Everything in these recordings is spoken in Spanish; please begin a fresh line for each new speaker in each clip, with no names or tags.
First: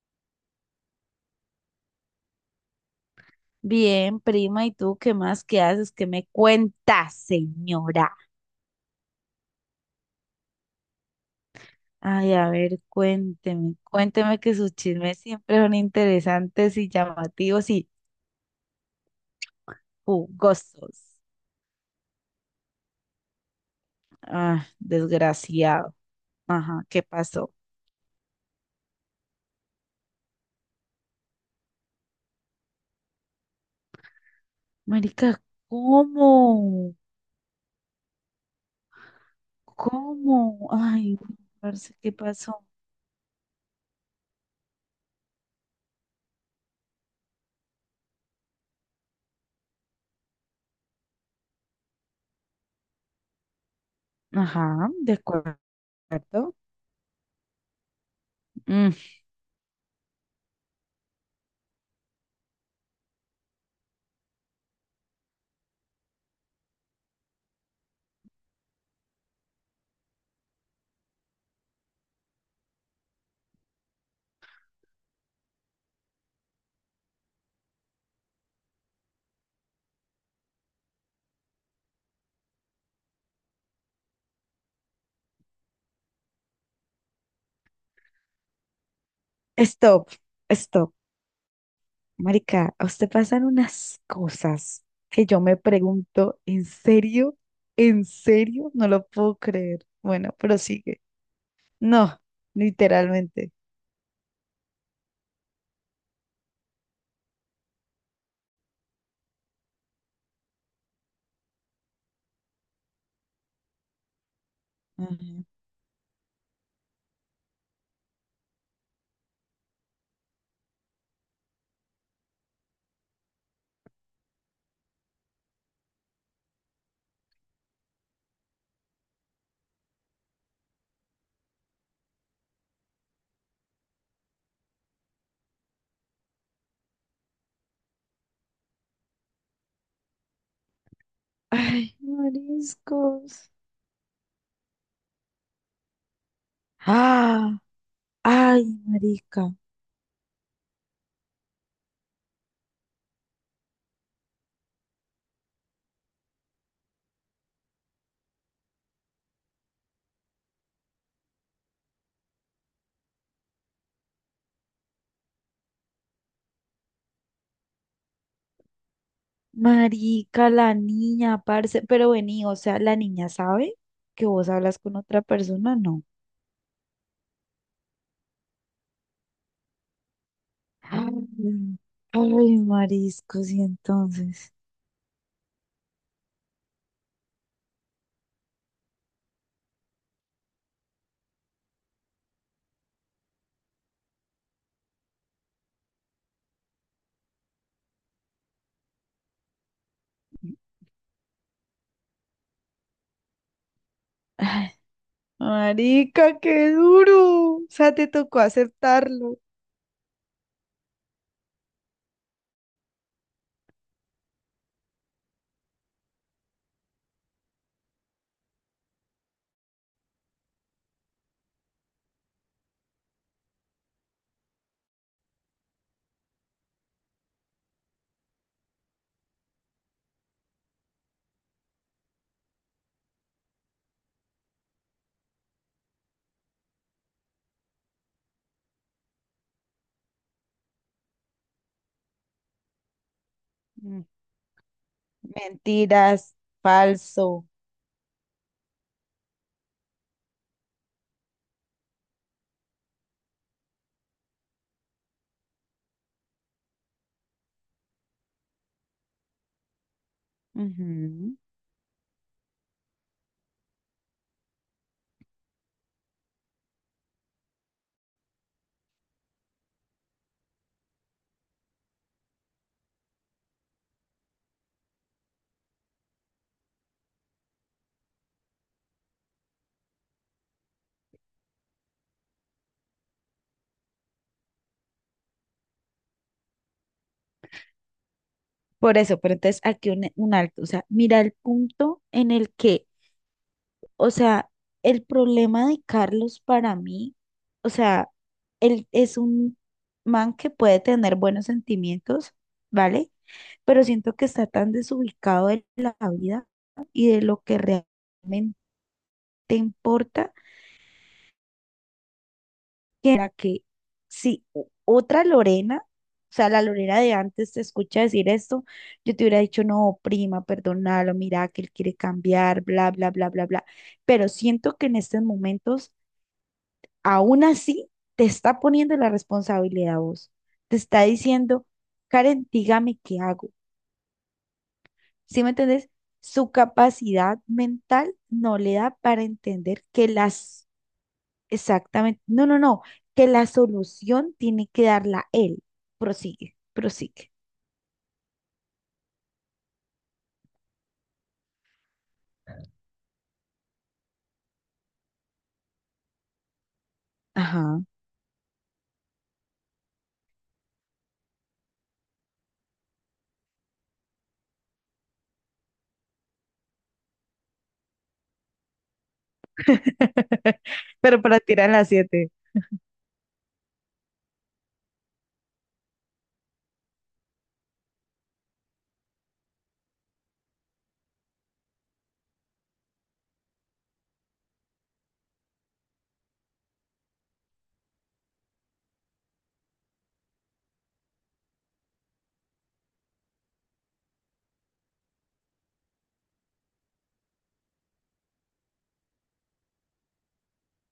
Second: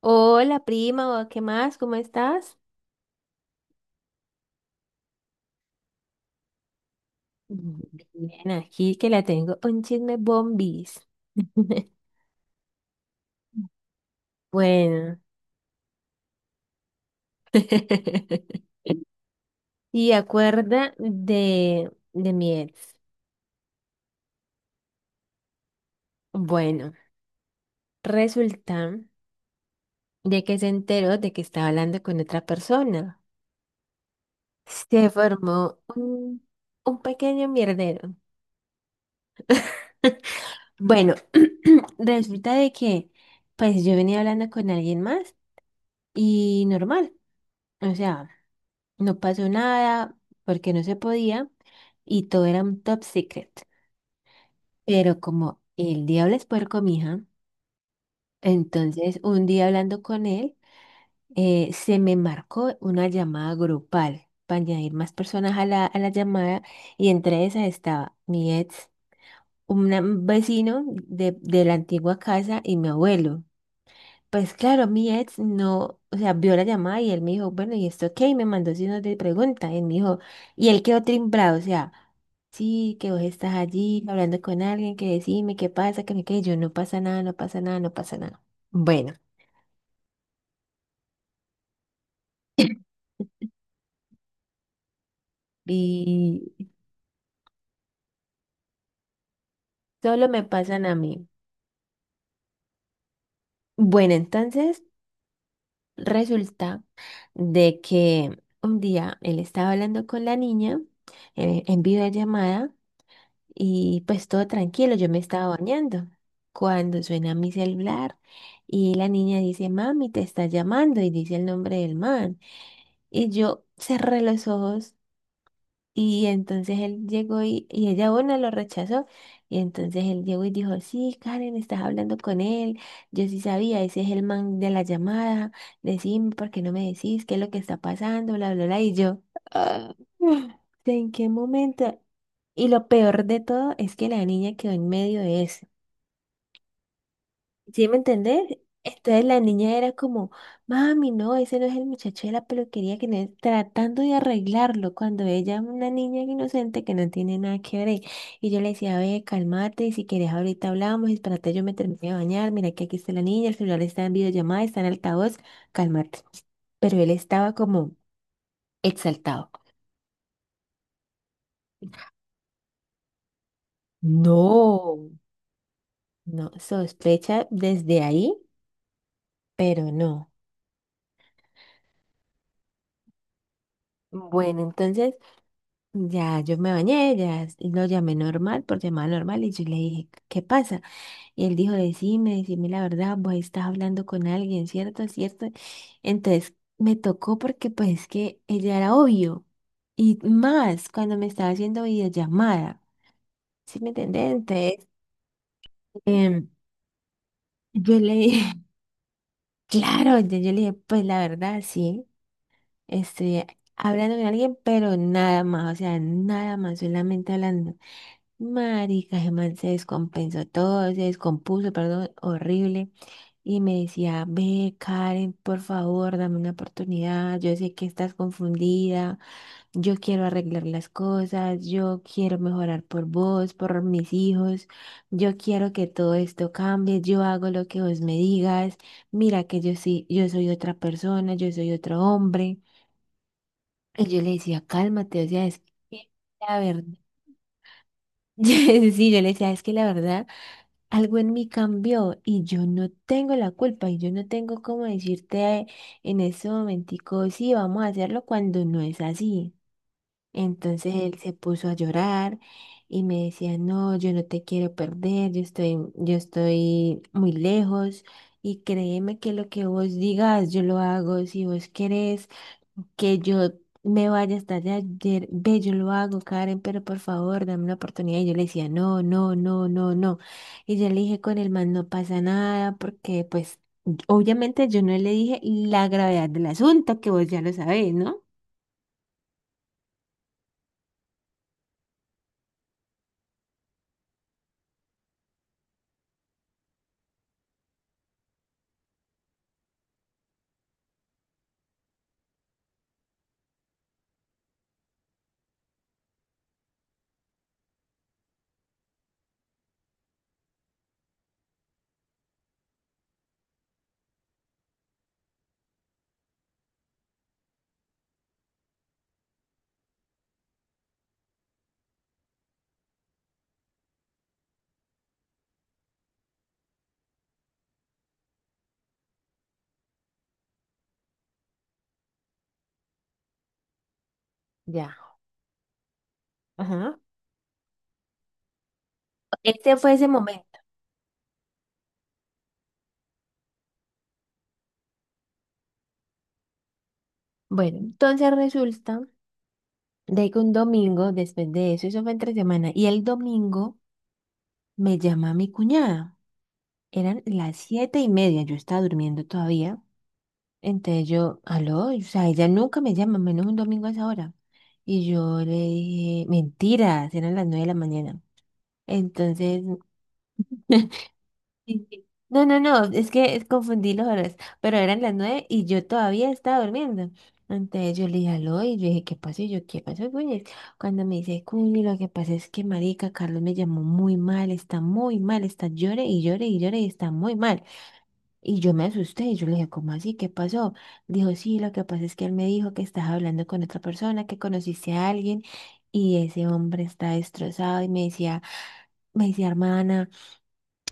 Hola prima, ¿qué más? ¿Cómo estás?
Bien, prima, ¿y tú qué más? ¿Qué haces? ¿Qué me cuentas,
Mm,
señora?
Bien, aquí que la tengo un chisme bombis.
Ay, a ver, cuénteme, cuénteme que sus chismes
Bueno,
siempre son interesantes y llamativos y
y acuerda
jugosos.
de mi ex.
Ah, desgraciado. Ajá,
Bueno,
¿qué pasó?
resulta de que se enteró de que estaba hablando con otra persona. Se
Marica,
formó un,
¿cómo?
un pequeño mierdero.
¿Cómo?
Bueno,
Ay, no, parce, ¿qué
resulta
pasó?
de que pues yo venía hablando con alguien más. Y normal, o sea, no pasó nada porque no se podía y todo era un top secret.
Ajá, de
Pero
acuerdo.
como el diablo es puerco, mija,
Mm.
entonces un día hablando con él, se me marcó una llamada grupal para añadir más personas a la llamada, y entre esas estaba mi ex, un vecino de la antigua casa y mi abuelo. Pues claro, mi ex no, o sea, vio la llamada y él me dijo, bueno, ¿y esto qué? Y me mandó signos de pregunta. Y él me dijo, y él quedó timbrado, o sea, sí, que vos estás allí hablando con alguien, que decime qué pasa, que no, que yo no pasa nada, no pasa nada, no pasa nada. Bueno,
Stop, stop. Marica, a usted pasan unas cosas que yo me pregunto,
y
¿en serio? ¿En serio? No lo puedo creer.
solo
Bueno,
me pasan a
prosigue.
mí.
No, literalmente.
Bueno, entonces resulta de que un día él estaba hablando con la niña, en videollamada. Y pues todo tranquilo, yo me
Ujú.
estaba bañando cuando suena mi celular y la niña dice, mami, te está llamando, y dice el nombre del man. Y yo cerré los ojos y entonces él llegó y ella, bueno, lo rechazó. Y entonces él llegó y dijo, sí, Karen, estás hablando con él. Yo sí sabía, ese es el man de la llamada. Decime, ¿por qué no me decís qué es lo que está pasando? Bla, bla, bla. Y yo, "Ah, ¿en qué
Ay,
momento?" Y lo peor
mariscos.
de todo es que la niña quedó en medio de eso.
Ah,
¿Sí me entendés?
ay,
Entonces la
marica.
niña era como, mami, no, ese no es el muchacho de la peluquería, que no es tratando de arreglarlo cuando ella es una niña inocente que no tiene nada que ver. Y yo le decía, ve, cálmate, y si quieres ahorita hablamos, espérate, yo me terminé de bañar, mira que aquí está la niña, el celular está en videollamada, está en altavoz, cálmate. Pero él estaba como exaltado.
Marica, la niña, parce. Pero vení, o sea, la niña sabe que vos hablas con
No,
otra persona, no.
no, sospecha desde ahí, pero no.
Ay, ay, mariscos, y entonces.
Bueno, entonces… Ya, yo me bañé, lo llamé normal, por llamada normal, y yo le dije, ¿qué pasa? Y él dijo, decime la verdad, vos estás hablando con alguien, ¿cierto? ¿Cierto? Entonces me tocó, porque pues es que ella era obvio, y más cuando me estaba haciendo videollamada, ¿sí me entendés?
Ay,
Entonces
marica,
em,
qué duro. O sea,
yo
te
le
tocó
dije,
aceptarlo.
claro, yo le dije, pues la verdad, sí, estoy hablando con alguien, pero nada más, o sea, nada más, solamente hablando. Marica, ese man se descompensó todo, se descompuso, perdón, horrible. Y me decía, ve, Karen, por favor, dame una oportunidad. Yo sé que estás confundida. Yo quiero arreglar las cosas. Yo quiero mejorar por vos, por mis hijos. Yo quiero que todo esto cambie. Yo hago lo que vos me digas. Mira que yo sí, yo soy otra persona, yo soy otro hombre.
Mm.
Y yo le decía, cálmate, o sea, es que
Mentiras,
la verdad.
falso.
Sí, yo le decía, es que la verdad, algo en mí cambió y yo no tengo la culpa y yo no tengo cómo decirte en ese momentico, sí, vamos a hacerlo cuando no es así. Entonces él se
Ujú.
puso a llorar y me decía, no, yo no te quiero perder, yo estoy muy lejos, y créeme que lo que vos digas yo lo hago, si vos querés que yo me vaya hasta allá, ayer, ve, yo lo hago, Karen, pero por favor, dame una oportunidad. Y yo le decía, no, no, no, no, no. Y yo le dije, con el man no pasa nada, porque pues obviamente yo no le dije la gravedad del asunto, que vos ya lo sabés, ¿no?
Por eso, pero entonces aquí un alto. O sea, mira el punto en el que, o sea, el problema de Carlos para mí, o sea, él es un man que puede tener buenos sentimientos, ¿vale? Pero siento que está tan desubicado de la vida y de lo que realmente importa, que era que si otra Lorena, o sea, la Lorena de antes te escucha decir esto, yo te hubiera dicho, no, prima, perdónalo, mira que él quiere cambiar, bla, bla, bla, bla, bla. Pero siento que en estos momentos, aún así, te está poniendo la responsabilidad a vos. Te está diciendo, Karen, dígame qué hago.
Ya.
¿Sí me entendés? Su
Ajá.
capacidad mental no le da para
Este
entender
fue ese
que
momento.
las... Exactamente. No, no, no. Que la solución tiene que darla él. Prosigue, prosigue.
Bueno, entonces resulta de que un domingo, después de eso, eso fue entre semana, y el domingo me llama mi cuñada. Eran las
Ajá.
7:30, yo estaba durmiendo todavía. Entonces yo, aló, o sea, ella nunca me llama, menos un domingo a esa hora. Y yo le dije, mentiras, eran las 9 de la mañana. Entonces,
Pero para tirar
sí,
las
sí.
siete.
No, no, no, es que confundí las horas, pero eran las 9 y yo todavía estaba durmiendo. Entonces yo le dije, aló, y yo dije, ¿qué pasó? Y yo, ¿qué pasó, Cuñes? Cuando me dice, Cuñi, lo que pasa es que marica, Carlos me llamó muy mal, está llore y llore y llore y está muy mal. Y yo me asusté y yo le dije, ¿cómo así? ¿Qué pasó? Dijo, sí, lo que pasa es que él me dijo que estás hablando con otra persona, que conociste a alguien, y ese hombre está destrozado y me decía, hermana.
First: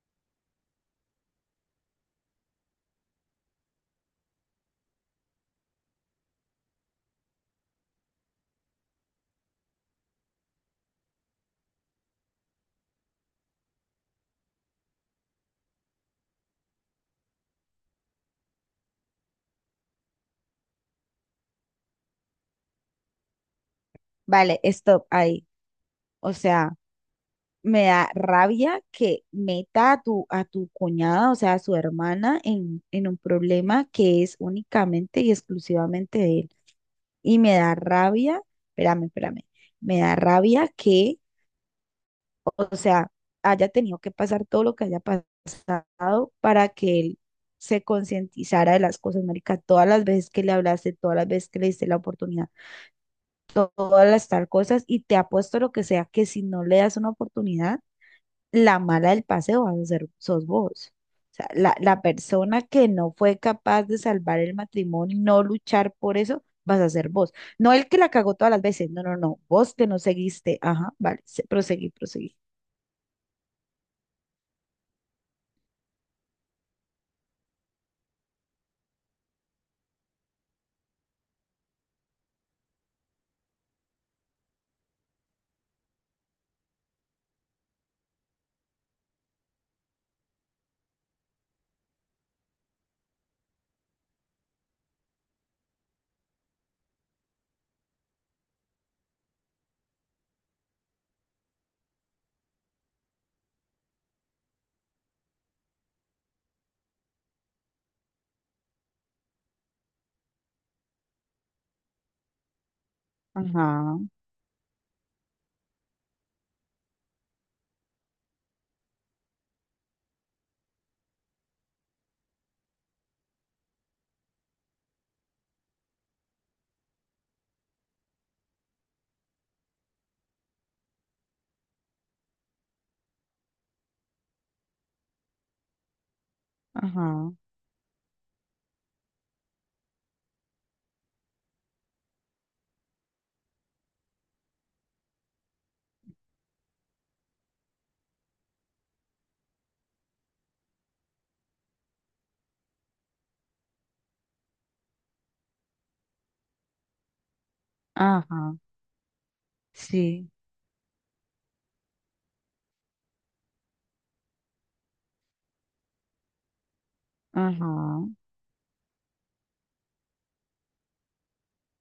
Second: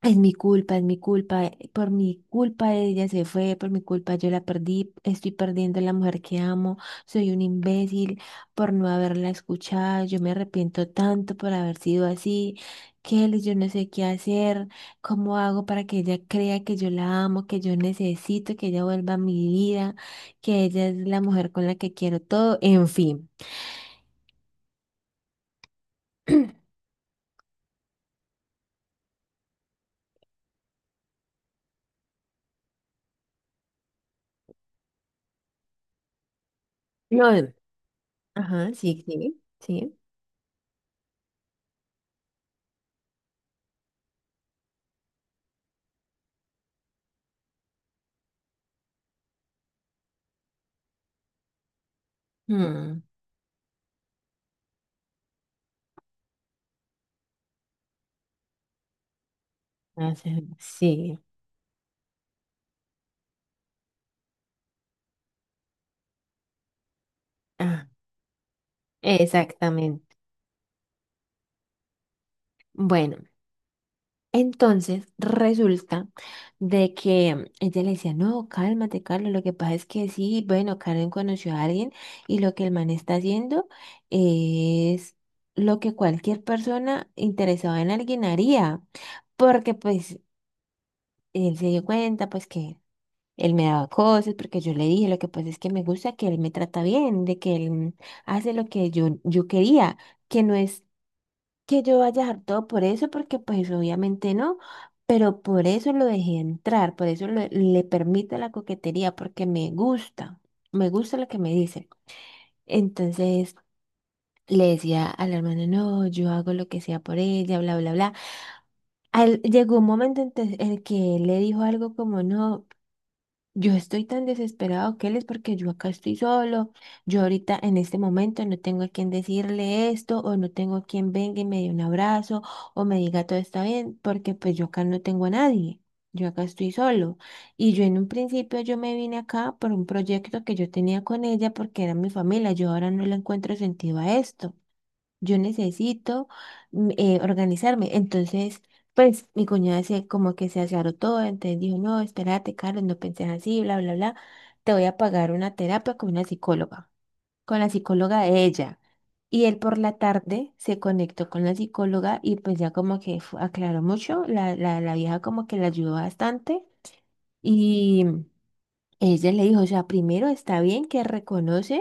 Es mi culpa, por mi culpa ella se fue, por mi culpa yo la perdí, estoy perdiendo a la mujer que amo, soy un imbécil por no haberla escuchado, yo me arrepiento tanto por haber sido así, Kelly, yo no sé qué hacer, cómo hago para que ella crea que yo la amo, que yo necesito que ella vuelva a mi vida, que ella es la mujer con la que quiero todo, en fin.
Vale, stop ahí. O sea, me da rabia que meta a tu cuñada, o sea, a su hermana, en un problema que es únicamente y exclusivamente de él. Y
No,
me da rabia,
ajá, sí,
espérame,
sí,
espérame,
sí.
me da rabia que, o sea, haya tenido que pasar todo lo que haya pasado para que él se concientizara de las cosas, marica. Todas las veces que le hablaste, todas las veces que le diste la oportunidad,
Mm,
todas las tal cosas, y te apuesto lo que sea que si no le das una oportunidad, la mala del paseo vas a ser, sos vos.
sí.
O sea, la persona que no fue capaz de salvar el matrimonio, no luchar por eso, vas a ser vos. No
Ah,
el que la cagó todas las veces, no, no, no, vos que no
exactamente.
seguiste. Ajá, vale, proseguí, proseguí.
Bueno, entonces resulta de que ella le decía, no, cálmate, Carlos, lo que pasa es que sí, bueno, Karen conoció a alguien, y lo que el man está haciendo es lo que cualquier persona interesada en alguien haría, porque pues él se dio cuenta, pues que él me daba cosas, porque yo le dije, lo que pasa es que me gusta que él me trata bien, de que él hace lo que yo quería, que no es que yo vaya hartado por eso, porque pues obviamente no, pero por eso lo dejé entrar, por eso le permito la coquetería, porque me gusta lo que me dice. Entonces
Ajá.
le decía a la hermana, no, yo hago lo que sea por ella, bla, bla, bla. Llegó un momento en el que él le dijo algo como, no, yo estoy tan desesperado, Keles, porque yo acá estoy solo. Yo ahorita en este momento no tengo a quien decirle esto, o no tengo a quien venga y me dé un abrazo, o me diga todo está bien, porque pues yo acá no tengo a nadie. Yo acá estoy solo.
Ajá,
Y yo en un principio yo me vine acá por un proyecto que yo tenía con ella porque era mi familia. Yo ahora no le encuentro sentido a esto, yo necesito organizarme. Entonces, pues mi cuñada se como que se aclaró todo, entonces dijo, no, espérate, Carlos, no penses así, bla, bla, bla. Te voy a pagar una terapia con una psicóloga, con la psicóloga de
ajá,
ella. Y él por la
sí,
tarde se conectó con la psicóloga y pues ya como que aclaró mucho, la vieja como que la ayudó bastante,
ajá,
y ella le dijo, o sea, primero está bien que reconoces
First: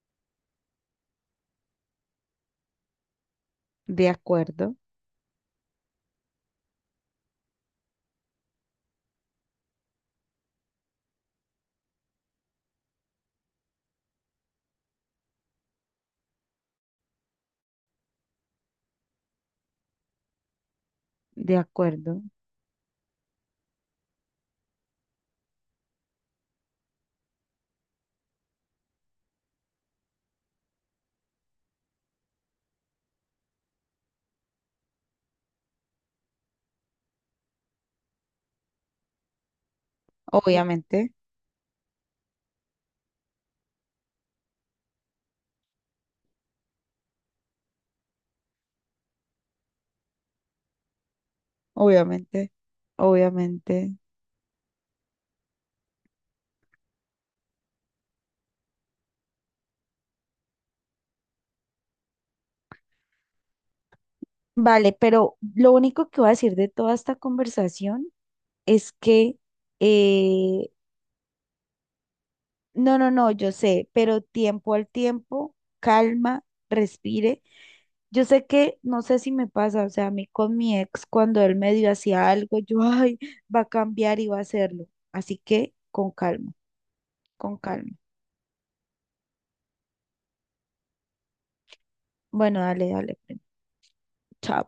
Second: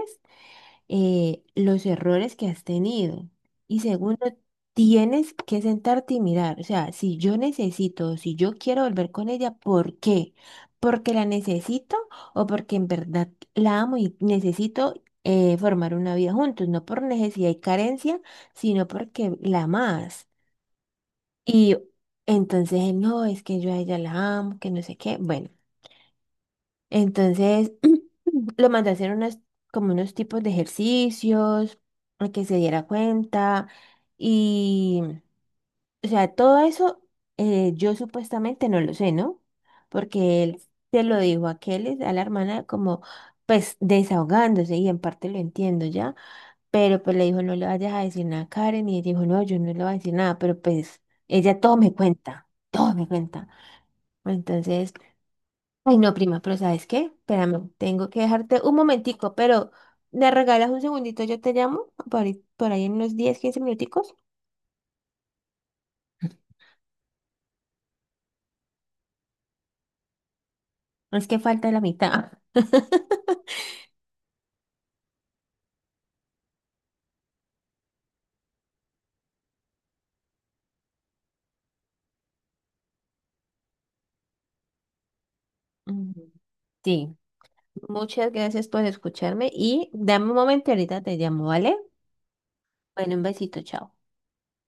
los errores que has tenido. Y
de
segundo,
acuerdo,
tienes que sentarte y mirar. O sea, si yo necesito, si yo quiero volver con ella, ¿por qué? ¿Porque la necesito o porque en verdad la amo y necesito formar una vida juntos? No por necesidad y carencia, sino porque la amas.
de
Y
acuerdo,
entonces, no, es que yo a ella la amo, que no sé qué. Bueno. Entonces, lo mandé a hacer unas, como unos tipos de ejercicios, a que se diera cuenta. Y, o sea, todo eso, yo supuestamente no lo sé, ¿no? Porque él se
obviamente,
lo dijo a Keles, a la hermana, como pues desahogándose, y en parte lo entiendo ya. Pero pues le dijo, no le vayas a decir nada a Karen. Y ella dijo, no, yo no le voy a decir nada, pero pues ella todo me cuenta,
obviamente,
todo me cuenta.
obviamente.
Entonces… Ay, no, prima, pero ¿sabes qué? Espérame, tengo que dejarte un momentico, pero ¿me regalas un segundito? Yo te llamo por ahí en unos 10, 15 minuticos.
Vale, pero lo único que voy a decir de toda esta conversación es que, eh,
No. Es que falta la mitad.
no, no, no, yo sé, pero tiempo al tiempo, calma, respire. Yo sé que, no sé si me pasa, o sea, a mí con mi ex, cuando él medio hacía algo, yo, ay, va a cambiar y va a hacerlo. Así que,
Mm,
con calma,
sí,
con calma.
muchas gracias por escucharme y dame un momento, y ahorita te llamo, ¿vale?
Bueno, dale,
Bueno,
dale.
un besito, chao.
Chao.